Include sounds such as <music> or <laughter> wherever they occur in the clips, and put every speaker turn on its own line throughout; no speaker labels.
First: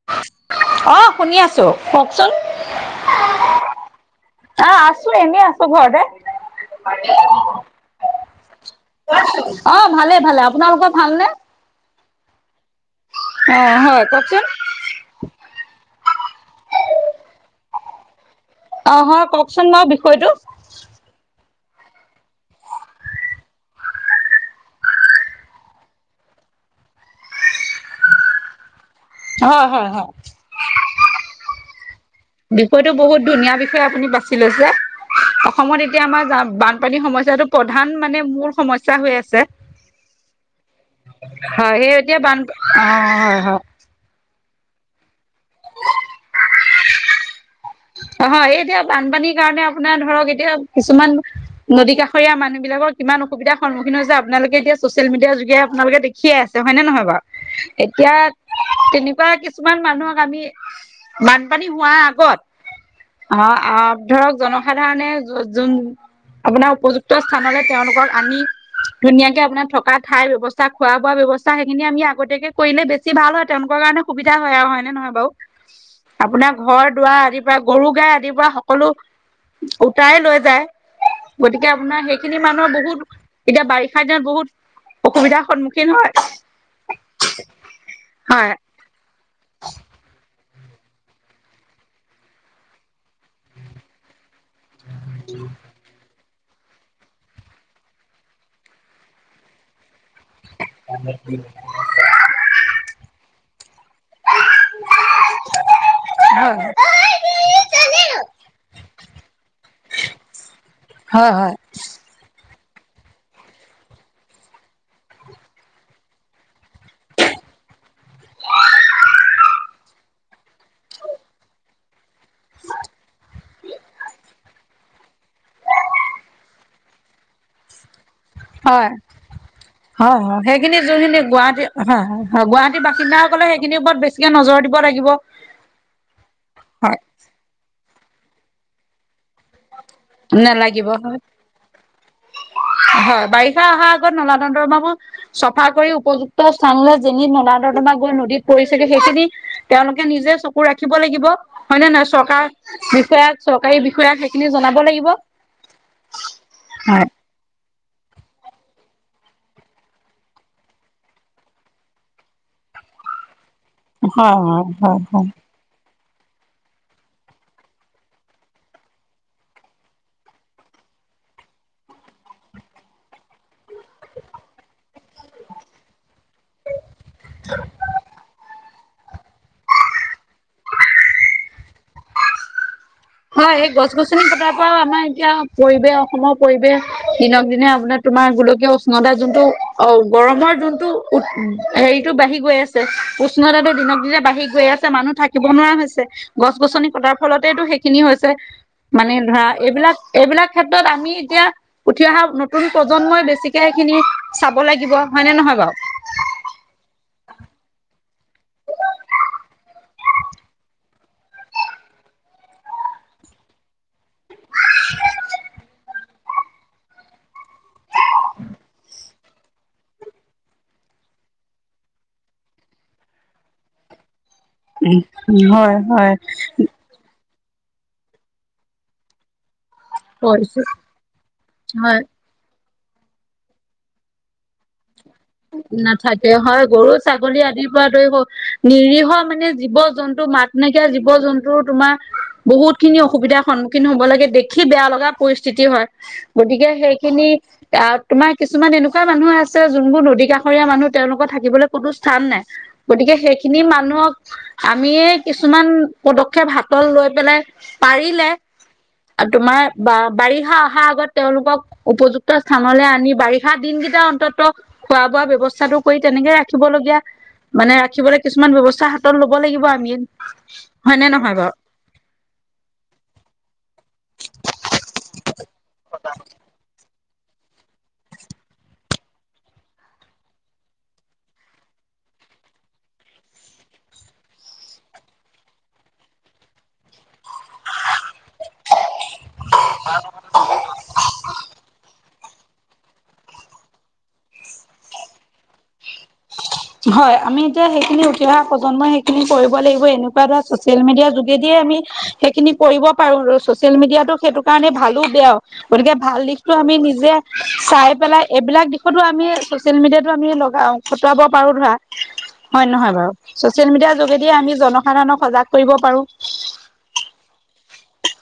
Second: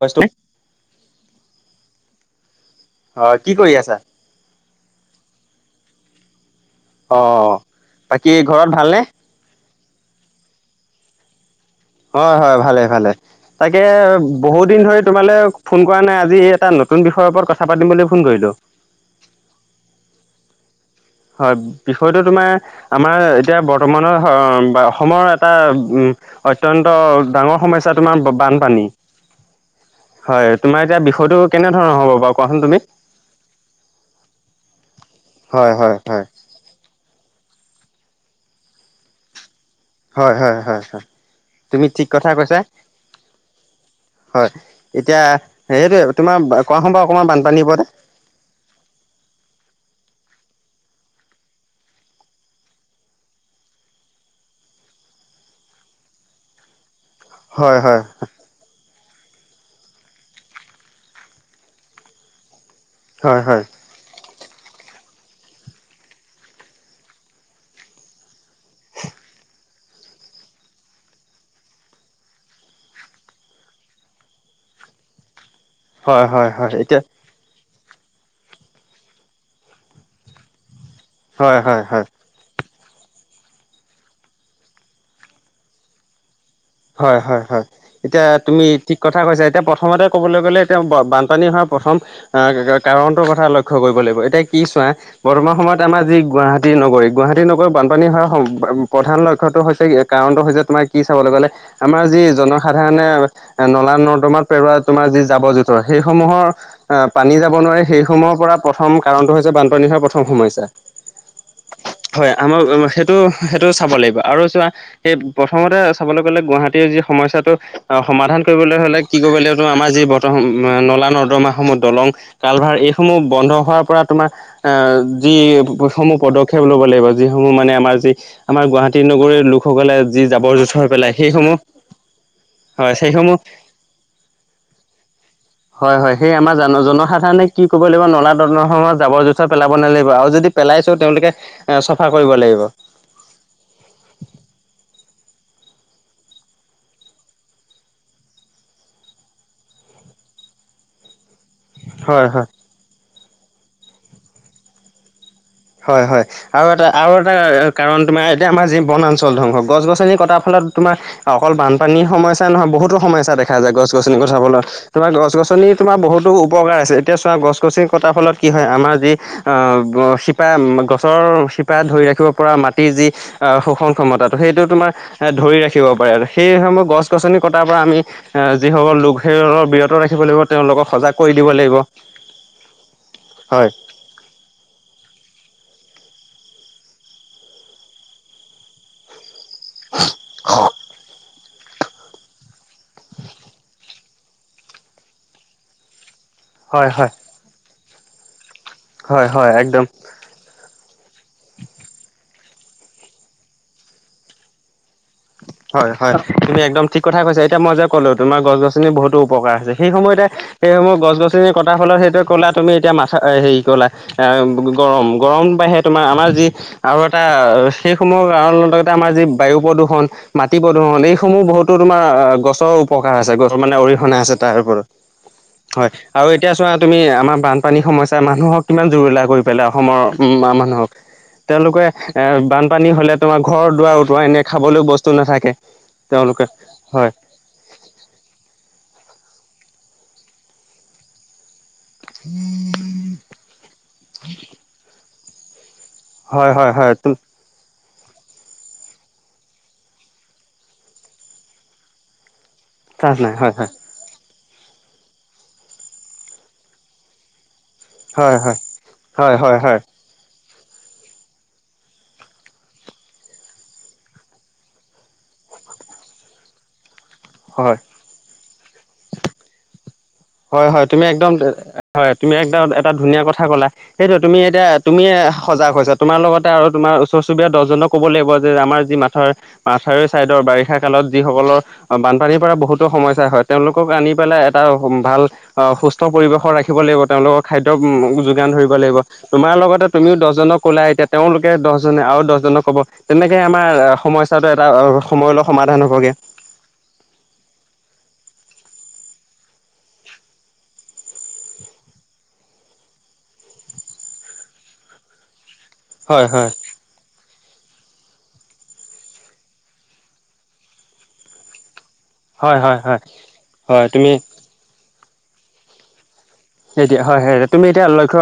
কচু <unintelligible>
অ, শুনি আছো কওকচোন?
অ, কি কৰি আছা?
আ, আছো এনেই আছো ঘৰতে।
অ, বাকী ঘৰত ভালনে?
অ, ভালে - ভালে, আপোনালোকৰ ভালনে?
হয় - হয় ভালে - ভালে,
অ
তাকে
হয় কওকচোন
বহুত দিন ধৰি তোমালে ফোন কৰা নাই আজি এই এটা নতুন বিষয়ৰ ওপৰত কথা পাতিম বুলি ফোন কৰিলো।
অ, হয় কওকচোন বাৰু বিষয়টো?
হয় বিষয়টো তোমাৰ আমাৰ এতিয়া বৰ্তমানৰ বা অসমৰ এটা উম, অত্যন্ত ডাঙৰ সমস্যা তোমাৰ বানপানী।
হয়-হয়-হয়।
হয় তোমাৰ এতিয়া বিষয়টো কেনেধৰণৰ হ'ব বাৰু? কোৱাচোন তুমি?
বিষয়টো বহুত ধুনীয়া বিষয়ে আপুনি বাছি লৈছে
হয়
অসমত
হয়
এতিয়া
হয়
আমাৰ বানপানী সমস্যাটো প্ৰধান মানে মূল সমস্যা হৈ আছে।
হয় হয় হয় হয়
হয়
তুমি
সেই
ঠিক
এতিয়া
কথা
বানপ
কৈছা
অ, হয়-হয়।
হয় এতিয়া সেইটোৱে তোমাৰ কোৱা ফোন বাৰু অকণমান বানপানীৰ ওপৰতে
অ, এই এতিয়া বানপানীৰ কাৰণে আপোনাৰ ধৰক এতিয়া কিছুমান নদীকাষৰীয়া মানুহবিলাকৰ কিমান অসুবিধাৰ সন্মুখীন হৈছে আপোনালোকে এতিয়া চচিয়েল মিডিয়া যোগে আপোনালোকে দেখিয়ে আছে হয়নে নহয় বাৰু
হয় হয়
এতিয়া তেনেকুৱা কিছুমান মানুহক আমি বানপানী হোৱাৰ আগত
হয়
অ,
হয়।
ধৰক জনসাধাৰণে যোন আপোনাৰ উপযুক্ত স্থানলৈ তেওঁলোকক আনি ধুনীয়াকে আপোনাৰ থকা ঠাইৰ ব্যৱস্থা খোৱা বোৱা ব্যৱস্থা সেইখিনি আমি আগতীয়াকে কৰিলে বেছি ভাল হয় তেওঁলোকৰ কাৰণে সুবিধা হয় হয় নে নহয় বাৰু,
হয় হয়
আপোনাৰ
হয়
ঘৰ
এতিয়া
দুৱাৰ আদি গৰু গাই আদিৰ পৰা সকলো উটাই লৈ যায়
হয়
গতিকে
হয় হয়
আপোনাৰ সেই খিনি মানুহৰ বহুত এতিয়া বাৰিষা দিনত বহুত অসুবিধাৰ সন্মুখীন হয়।
হয় হয় হয় এতিয়া
হয়
তুমি ঠিক কথা কৈছে এতিয়া প্ৰথমতে ক'বলৈ গ'লে এতিয়া বানপানী হোৱাৰ প্ৰথম কাৰণ কথা লক্ষ্য কৰিব লাগিব। এতিয়া কি চোৱা বৰ্তমান সময়ত আমাৰ যি গুৱাহাটী নগৰী গুৱাহাটী নগৰৰত বানপানী হোৱাৰ প্ৰধান লক্ষ্যটো হৈছে এক কাৰণটো হৈছে তোমাৰ কি চাবলৈ গ'লে আমাৰ যি জনসাধাৰণে নলা নৰ্দমাত পেলোৱা তোমাৰ যি জাৱৰ জোঁথৰ সেইসমূহৰ আহ পানী যাব নোৱাৰে সেইসমূহৰ পৰা প্ৰথম কাৰণটো হৈছে বান পানীৰ হোৱাৰ প্ৰথম সমস্যা।
হয় হয়।
হয় আমাৰ সেইটো সেইটো চাব লাগিব আৰু চোৱা সেই প্ৰথমতে চাবলে গ'লে গুৱাহাটীৰ যি সমস্যাটো অ সমাধান কৰিবলৈ হলে কি কৰিব লাগিব আমাৰ যি বৰ্তমান নলা নৰ্দৰম সমূহ দলং কালভাৰ এইসমূহ বন্ধ হোৱাৰ পৰা তোমাৰ আহ যি সমূহ পদক্ষেপ ল'ব লাগিব, যিসমূহ মানে আমাৰ যি আমাৰ
হয়
গুৱাহাটী নগৰীৰ লোকসকলে
হয়
যি
হয়
জাবৰ
সেইখিনি
জোঁথৰ পেলাই
যোনখিনি
সেইসমূহ
গুৱাহাটী হয় হয় গুৱাহাটীৰ বাসিন্দাসকলে সেইখিনিৰ ওপৰত বেছিকে নজৰ দিব লাগিব।
হয় হয় সেই আমাৰ জন
হয়
জনসাধাৰণে কি কৰিব লাগিব নলা নৰ্দমা সমূহত জাবৰ জোথৰ পেলাব নালাগিব। আৰু যদি
নেলাগিব
পেলাইছেও
হয়
তেওঁলোকে এ চাফা কৰিব লাগিব।
হয় বাৰিষা অহাৰ আগত নলা নৰ্দমা বোৰ চফা কৰি উপযুক্ত স্থানলৈ যেনি নলা নৰ্দমা গৈ নদীত পৰিছেগে সেইখিনি তেওঁলোকে নিজে চকু ৰাখিব লাগিব। হয় নে নহয় নহয় চৰকাৰ বিষয়াক চৰকাৰী বিষয়াক সেইখিনি জনাব লাগিব।
হয় হয় আৰু এটা
হয়
আৰু এটা কাৰণ তোমাৰ এতিয়া আমাৰ যি বনাঞ্চল ধ্বংস গছ গছনি কটাৰ ফলত তোমাৰ অকল বানপানীৰ সমস্যা নহয় বহুতো সমস্যা দেখা যায় গছ গছনি কটা
হয় হয়
ফলত।
হয়
তোমাৰ
হয়
গছ গছনিত তোমাৰ বহুতো উপকাৰ আছে এতিয়া চোৱা গছ গছনি কটাৰ ফলত কি হয় আমাৰ যি গছৰ শিপা ধৰি ৰাখিব পৰা মাটিৰ যি শোষণ ক্ষমতাটো সেইটো তোমাৰ এ ধৰি ৰাখিব পাৰে আৰু। সেইসমূহ গছ গছনি কটাৰ পৰা আমি এ যিসকল লোক সেইসকলক বিৰত ৰাখিব লাগিব তেওঁলোকক সজাগ কৰি দিব লাগিব।
হয় এই গছ গছনি কটাৰ পৰাও আমাৰ এতিয়া পৰিৱেশ অসমৰ পৰিৱেশ দিনক দিনে আপোনাৰ তোমাৰ গোলকীয় উষ্ণতা যোনটো অ গৰমৰ যোনটো উ হেৰিটো বাঢ়ি গৈ আছে উষ্ণতাটো দিনক দিনে বাঢ়ি গৈ আছে মানুহ থাকিব নোৱাৰা হৈছে। গছ গছনি
হয় হয়।
কটাৰ ফলতেটো সেইখিনি হৈছে। মানে
হয়
ধৰা
হয় একদম
এইবিলাক এইবিলাক ক্ষেত্ৰত আমি এতিয়া উঠি অহা নতুন প্ৰজন্মই বেছিকে সেইখিনি চাব লাগিব হয় নে নহয় বাৰু।
হয় হয় তুমি একদম ঠিক কথা কৈছা এতিয়া মই যে ক'লো তোমাৰ গছ গছনিৰ বহুতো উপকাৰ আছে সেই সময়তে সেইসমূহ গছ গছনি কটাৰ ফলত সেইটো কলা তুমি এতিয়া মাথা হেৰি কলা। গৰম গৰম বাঢে তোমাৰ আমাৰ যি আৰু এটা সেইসমূহ কাৰ লগতে আমাৰ যি বায়ু প্ৰদূষণ, মাটি প্ৰদূষণ এইসমূহ বহুতো তোমাৰ গছৰ উপকাৰ আছে গছৰ মানে অৰিহণা আছে তাৰ ওপৰত। হয় আৰু এতিয়া চোৱা তুমি আমাৰ বানপানী সমস্যা মানুহক কিমান জুৰুলা কৰিব ধৰি অসমৰ মানুহক। তেওঁলোকে
হয়
এ বানপানী হলে তোমাৰ ঘৰ দুৱাৰ উটোৱাই নিয়ে খাবলৈও বস্তু নাথাকে
নাথাকে হয় গৰু ছাগলী আদি উতয়িব, নিৰীহ মানে জীৱ জন্তু মাত নাইকিয়া জীৱ জন্তু তোমাৰ
<inaudible>
বহুতখিনি অসুবিধাৰ সন্মুখীন হ'ব লাগে দেখি বেয়া লগা পৰিস্থিতি হয়।
হয়
গতিকে
হয় হয়
সেইখিনি আহ তোমাৰ কিছুমান এনেকুৱা মানুহ আছে যোনবোৰ নদী কাষৰীয়া মানুহ তেওঁলোকৰ থাকিবলৈ কোনো স্থান নাই
চান্স
গতিকে
নাই হয়
সেইখিনি
হয়
মানুহক আমিয়ে কিছুমান পদক্ষেপ হাতত লৈ পেলাই পাৰিলে
হয় হয়
আৰু
হয় হয়
তোমাৰ
হয়
বা বাৰিষা অহাৰ আগত তেওঁলোকক উপযুক্ত স্থানলৈ আনি বাৰিষা দিনকেইটা অন্তত খোৱা বোৱা ব্যয়ৱস্থাটো কৰি তেনেকে ৰাখিবলগীয়া
হয়
মানে ৰাখিবলৈ কিছুমান ব্যৱস্থা হাতত ল'ব লাগিব আমি।
হয় - হয় তুমি
হয়নে
একদম
নহয় বাৰু?
হয় তুমি একদম এটা ধুনীয়া কথা ক'লা। সেইটো তুমি এতিয়া তুমিে সজাগ হৈছো তোমাৰ লগতে আৰু তোমাৰ ওচৰ চুবুৰীয়া দহজনক ক'ব লাগিব যে আমাৰ যি মাথা মাথাউ ছাইডৰ বাৰিষা কালত যিসকলৰ অ, বানপানীৰ পৰা বহুতো সমস্যা হয় তেওঁলোকক আনি পেলাই এটা ভাল সুস্থ পৰিৱেশৰ ৰাখিব লাগিব তেওঁলোকৰ খাদ্য যোগান ধৰিব লাগিব। তোমাৰ লগতে তুমিও দহজনক ওলা এতিয়া তেওঁলোকে দহজনে আৰু দহজনক কব। তেনেকে আমাৰ সমস্যাটো এটা সময়লৈ সমাধান হ'বগে।
হয় আমি এতিয়া সেইখিনি উঠি অহা প্ৰজন্মই সেইখিনি কৰিব লাগিব এনেকুৱা ধৰা চচিয়েল মিডিয়াৰ যোগেদিয়ে আমি সেইখিনি কৰিব পাৰো ছচিয়েল মিডিয়াটো সেইটো কাৰণে ভালো বেয়া। গতিকে ভাল
হয় হয়
দিশটো আমি নিজে চাই পেলাই এইবিলাক দিশতো আমি চচিয়েল মিডিয়াতো আমি লগা খটুৱাব পাৰো ধৰা হয় নহয় বাৰু ছচিয়েল
হয়
মিডিয়াৰ
তুমি
যোগেদিয়ে আমি জনসাধাৰণক সজাগ কৰিব পাৰো।
সেইতিয়া হয় হয় তুমি এতিয়া লক্ষ্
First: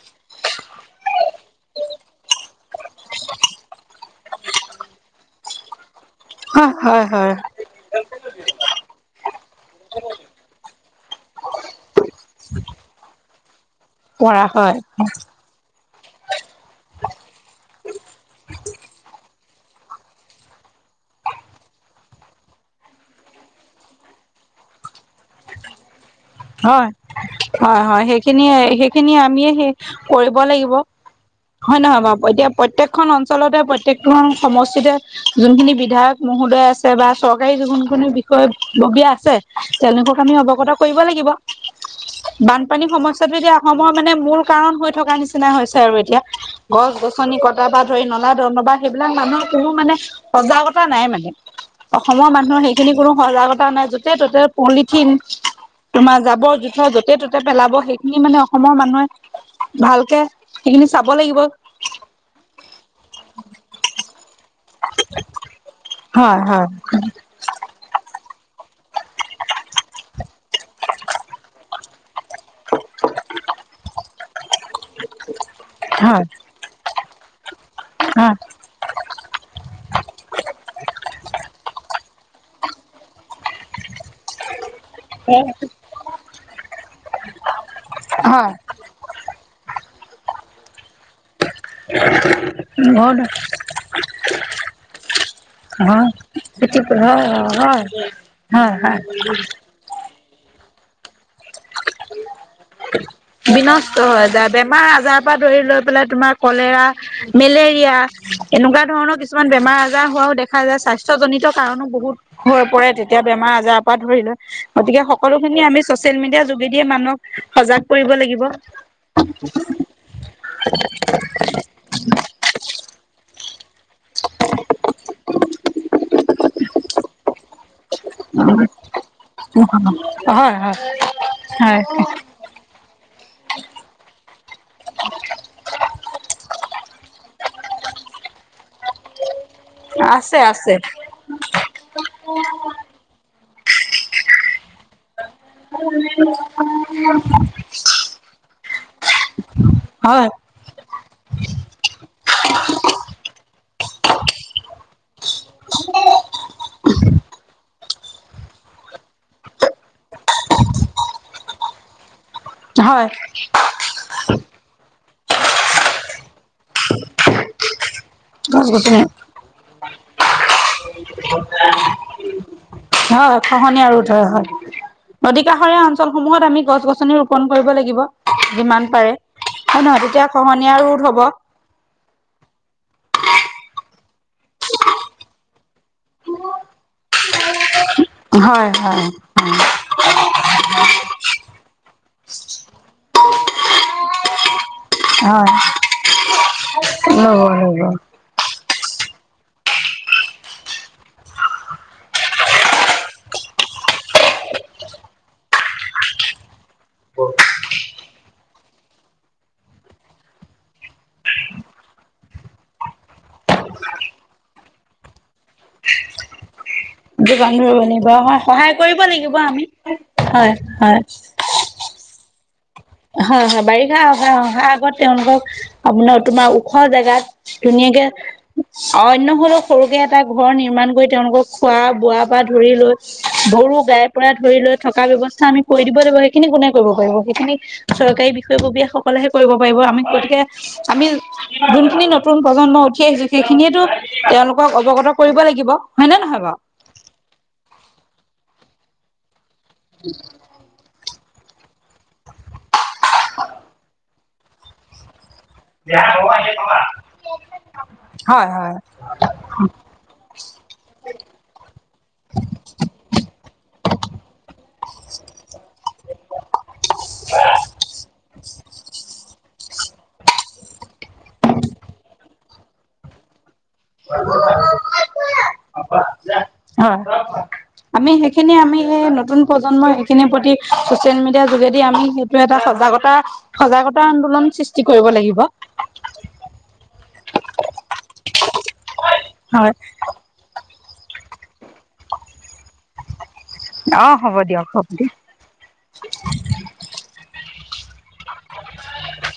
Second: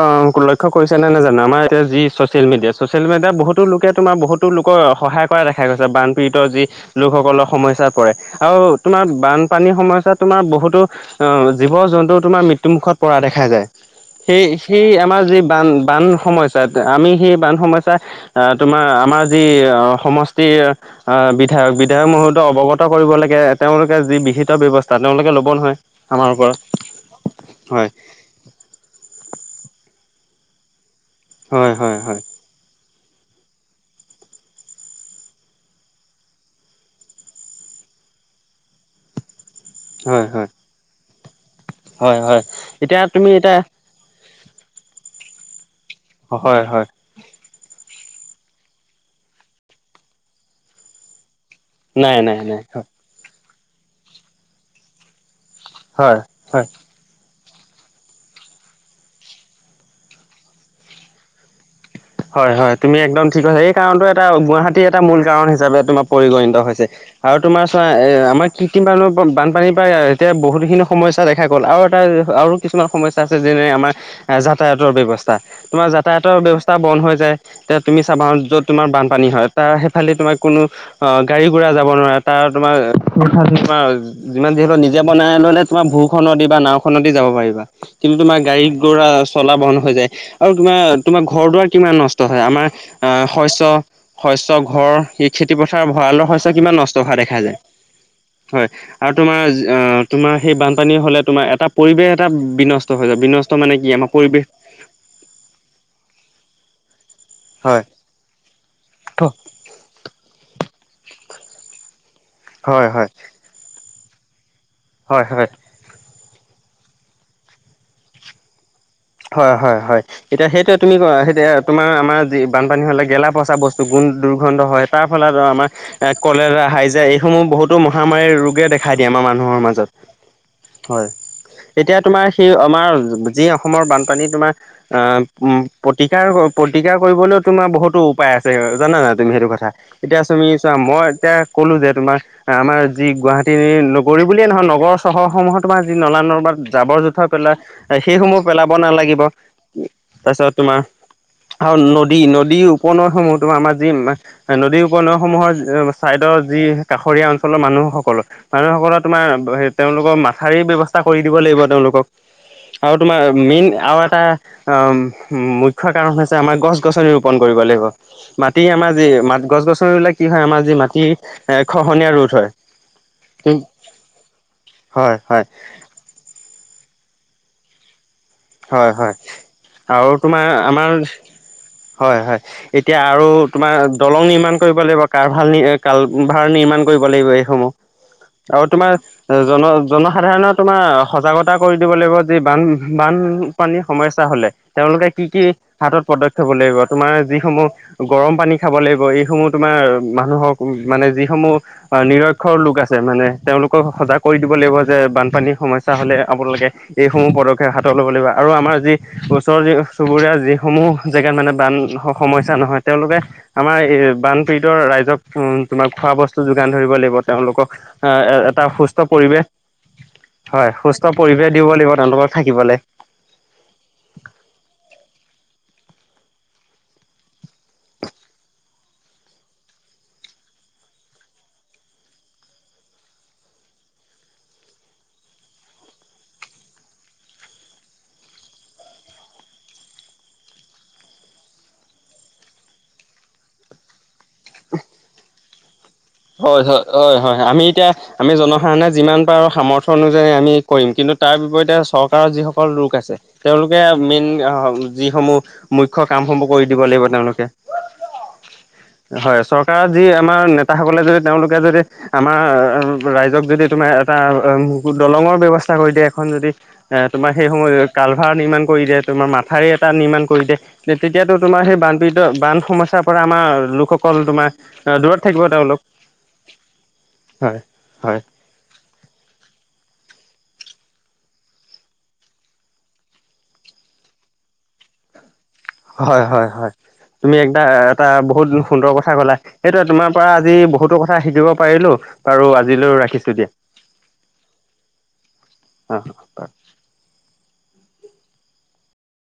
লক্ষয় কৰিছ নে - নে জানো আমাৰ এতিয়া যি চচিয়েল মিডিয়া ছ'চিয়েল মিডিয়াত বহুতো লোকে তোমাৰ বহুতো লোকৰ সহায় কৰা দেখা গৈছে বান পীড়িত যি
হয় হয় হয়
লোকসকলৰ সমস্যাত পৰে আৰু তোমাৰ বানপানীৰ সমস্যাত তোমাৰ বহুতো জীৱ জন্তু তোমাৰ মৃত্যুমুখত পৰা দেখা যায়। সেই
পৰা
-
হয়
সেই আমাৰ যি বান - বান সমস্যা আমি সেই বান সমস্যা আহ তোমাৰ আমাৰ যি সমষ্টিৰ আহ বিধায়ক বিধায়ক মহোদয় অৱগত কৰিবলৈকে তেওঁলোকে যি বিহিত ব্যৱস্থা তেওঁলোকে ল'ব নহয়। আমাৰ পৰা
হয়-হয়-হয় সেইখিনি-সেইখিনি আমিয়ে সেই কৰিব লাগিব। হয় নহয় বাৰু এতিয়া প্ৰত্যেকখন অঞ্চলতে প্ৰত্যেকখন সমষ্টিতে যোনখিনি বিধায়ক মহোদয় আছে বা চৰকাৰী যোনখিনিৰ বিষয়ববীয়া আছে। তেওঁলোকক
হয়
আমি
হয়
অবগত কৰিব লাগিব
হয় হয়
বানপানীৰ
এতিয়া তুমি
সমস্যাটো এতিয়া অসমত মানে মূল কাৰণ হৈ থকা নিচিনা হৈছে আৰু এতিয়া
হয় হয়
গছ নি কটা বা ধৰি নলা ধনবা সেইবিলাক মানুহৰ কোনো মানে সজাগতা নাই মানে।
নাই
অসমৰ
নাই নাই
মানুহৰ
হয়
সেইখিনি কোনো সজাগতা নাই য'তে ত'তে পলিথিন
হয়
তোমাৰ যাব
হয়
জোথৰ য'তে - ততে পেলাব সেইখিনি মানে অসমৰ মানুহে ভালকে সেইখিনি চাব লাগিব।
হয় - হয় তুমি একদম ঠিক কৈছা এই কাৰণটো এটা গুৱাহাটীৰ এটা মূল কাৰণ হিচাপে তোমাৰ
হয়
পৰিগণিত
হয়
হৈছে। আৰু তোমাৰ আমাৰ কৃত্ৰিমফালৰ পৰা বানপানীৰ পৰা এতিয়া বহুতখিনি সমস্যা দেখা গ'ল আৰু এটা আৰু কিছুমান সমস্যা আছে যেনে আমাৰ যাতায়াতৰ ব্যৱস্থা তোমাৰ
হয়
যাতায়াতৰ ব্যৱস্থা বন্ধ হৈ যায় তেতিয়া তুমি চাবা
হয়
য'ত তোমাৰ বানপানী হয় তাৰ সেইফালে তোমাৰ কোনো অ, গাড়ী ঘোৰা যাব নোৱাৰে তাৰ তোমাৰ যিমান যিহেতু যাব নাই ললে তোমাৰ ভূ খত বা নাওখন নদী যাব পাৰিবা। কিন্তু তোমাৰ
হয়
গাড়ী ধৰা চলা বন হৈ যায় আৰু তোমাৰ ঘৰ দুৱাৰ কিমান নষ্ট হয়। আমাৰ শস্য - শস্য ঘৰ খেতি পথাৰ ভঁৰালৰ শস্য
বহুত
কিমান নষ্ট হোৱা দেখা
হয়
যায়।
হয়
হয় আৰু তোমাৰ তোমাৰ সেই বানপানী হ'লে তোমাৰ এটা পৰিৱেশ এটা বিনষ্ট হৈ যায়। বিনষ্ট মানে কি আমাৰ
হৈ
পৰিৱেশ
যায় বেমাৰ আজাৰৰ পৰা ধৰি লৈ পেলাই তুমাৰ কলেৰা
হয়
মেলেৰিয়া এনেকুৱা ধৰণৰ কিছুমান বেমাৰ আজাৰ হোৱাও দেখা যায়। স্বাস্থ্যজনিত কাৰণো বহুত হৈ পৰে।
হয় হয়
তেতিয়া বেমাৰ আজাৰৰ পৰা ধৰি লোৱা গতিকে
হয় হয়
সকলোখিনি আমি ছ'চিয়েল‌‌ মিডিয়া যোগে যোগেদিয়ে মানুহক সজাগ কৰিব লাগিব।
হয় হয় হয়। এতিয়া সেইটোৱে তুমি সেইটো তোমাৰ আমাৰ যি বানপানী হ'লে গেলা পচা বস্তু গুণ দুৰ্গন্ধ হয় তাৰ ফলত আমাৰ এ কলেৰা হাইজা এইসমূহ বহুত তো মহামাৰীৰ ৰোগে দেখাই দিয়ে আমাৰ মানুহৰ মাজত
হয়
হয়
হয়
এতিয়া
হয়
তোমাৰ সেই আমাৰ যি অসমৰ বানপানী তোমাৰ আ উম প্ৰতিকাৰ প্ৰতিকাৰ কৰিবলৈও তোমাৰ বহুতো উপায় আছে। জানা তুমি সেইটো কথা এতিয়া
আছে
তুমি চোৱা
আছে
মই এতিয়া কলোঁ যে তোমাৰ আমাৰ যি গুৱাহাটী নগৰী বুলিয়ে নহয় নগৰৰ চহৰসমূহত তোমাৰ যি নলা নৰ্দমাত জাবৰ জোথৰ পেলাই সেইসমূহ পেলাব নালাগিব।
হয়
তাৰপিছত তোমাৰ আৰু নদী নদী উপনৈসমূহ তোমাৰ আমাৰ যি মা নদী উপনৈসমূহৰ চাইডৰ যি কাষৰীয়া অঞ্চলৰ মানুহসকলৰ মানুহসকলৰ তোমাৰ তেওঁলোকৰ মাথাউৰি ব্যৱস্থা কৰি দিব লাগিব। তেওঁলোকক আৰু
হয়
তোমাৰ মেইন আৱ এটা, আহ--মুখ্য কাৰণ হৈছে আমাৰ গছ। -গছনি ৰোপণ কৰিব লাগিব। মাটি
গছ
আমাৰ
গছনি
যি মাত গছ- গছনি ৰুলে কি হয় আমাৰ যি মাটি এহ খহনীয়া ৰোধ হয়।
হয় খহনীয়া ৰোধ হয় হয়।
হয়
নদী
হয়
কাষৰী সমূহত আমি গছ গছনি ৰোপন কৰিব লাগিব। যিমান
হয়
পাৰে
হয়
হয় নহয়।
আৰু
তেতিয়া
তোমাৰ
খহনীয়া
আমাৰ
ৰোধ হব।
হয় হয়। এতিয়া আৰু তোমাৰ দলং নিৰ্মাণ কৰিব লাগিব। কাৰভাল নি কালভাৰ নিৰ্মাণ কৰিব লাগিব এইসমূহ আৰু
হয়
তোমাৰ
হয়
জন জনসাধাৰণৰ তোমাৰ সজাগত তা কৰি দিব লাগিব যি বান বানপানীৰ সমস্যা হলে তেওঁলোকে কি কি
হয়
হাতত পদক্ষেপ লাগিব। তোমাৰ
ল'ব
যিসমূহ
ল'ব
গৰম পানী খাব লাগিব। এইসমূহ তোমাৰ মানুহক মানে যিসমূহ অ নিৰক্ষৰ লোক আছে। মানে তেওঁলোকক সজাগ কৰি দিব লাগিব। যে বানপানীৰ সমস্যা হলে আপোনালোকে এইসমূহ পদক্ষেপ হাতত ল'ব লাগিব। আৰু আমাৰ যি ওচৰৰ যি চুবুৰীয়া যিসমূহ জেগাত মানে বান সমস্যা নহয় তেওঁলোকে আমাৰ এ বানপীড়িতৰ ৰাইজক উম তোমাৰ খোৱা বস্তু যোগান ধৰিব লাগিব।
যোগান
তেওঁলোকক
ধৰিব লাগিব
এ
হয়
এটা
সহায়
সুস্থ
কৰিব লাগিব
পৰিৱেশ
আমি হয়
হয়। সুস্থ পৰিৱেশ। দিব লাগিব তেওঁলোকক থাকিবলে
হয় হয় বাৰিষা অহা অহা আগত তেওঁলোকক আপোনাৰ তোমাৰ ওখ জেগাত ধুনীয়াকে অইন হলেও সৰুকে এটা ঘৰ নিৰ্মাণ কৰি তেওঁলোকক খোৱা বোৱাৰ পৰা ধৰি লৈ গৰু গাই পৰা ধৰি লৈ থকা ব্যৱস্থা আমি কৰি দিব লাগিব। সেইখিনি কোনে কৰিব পাৰিব সেইখিনি চৰকাৰী বিষয়ববীয়া সকলেহে কৰিব পাৰিব আমি গতিকে আমি যোনখিনি নতুন প্ৰজন্ম উঠি আহিছো সেইখিনিয়েতো তেওঁলোকক অৱগত কৰিব লাগিব। নে নহয় বাৰু
হয়, হয়, হয়, হয় আমি এতিয়া আমি জনসাধাৰণে যিমান পাৰো সামৰ্থ অনুযায়ী আমি কৰিম। কিন্তু, তাৰ বিপৰীতে চৰকাৰৰ যিসকল লোক আছে তেওঁলোকে মেইন আ যিসমূহ মুখ্য কামসমূহ কৰি দিব লাগিব তেওঁলোকে
হয় হয়
হয়, চৰকাৰৰ যি আমাৰ নেত তাসকলে যদি তেওঁলোকে যদি আমাৰ ৰাইজক যদি তোমাৰ এটা দলঙৰ ব্যৱস্থা কৰি দিয়া এখন যদি এ, তোমাৰ সেই সময় কালভাৰ নিৰ্মাণ কৰি দিয়ে, তোমাৰ মাথাউৰি এটা নিৰ্মাণ কৰি দিয়ে। তে তেতিয়াতো তোমাৰ সেই বানপীড়িত বান সমস্যাৰ পৰা আমাৰ লোকসকল তোমাৰ দূৰত থাকিব তেওঁলোক
যা হয় আমি সেই সেইখিনি আমি এই নতুন প্ৰজন্মই সেইখিনিৰ প্ৰতি চচিয়েল মিডিয়াৰ যোগেদি আমি সেইটো এটা সজাগতা সজাগতা আন্দোলন সৃষ্টি কৰিব লাগিব।
হয়, হয়, হয় তুমি একটা এটা বহুত সুন্দৰ কথা কলা
হয়
সেইটোৱে তোমাৰ পৰা আজি বহুতো কথা শিকিব পাৰিলো বাৰু আজিলৈ ৰাখিছো দিয়া।
অ, হ'ব দিয়ক হ'ব দিয়
অহ।
<unintelligible>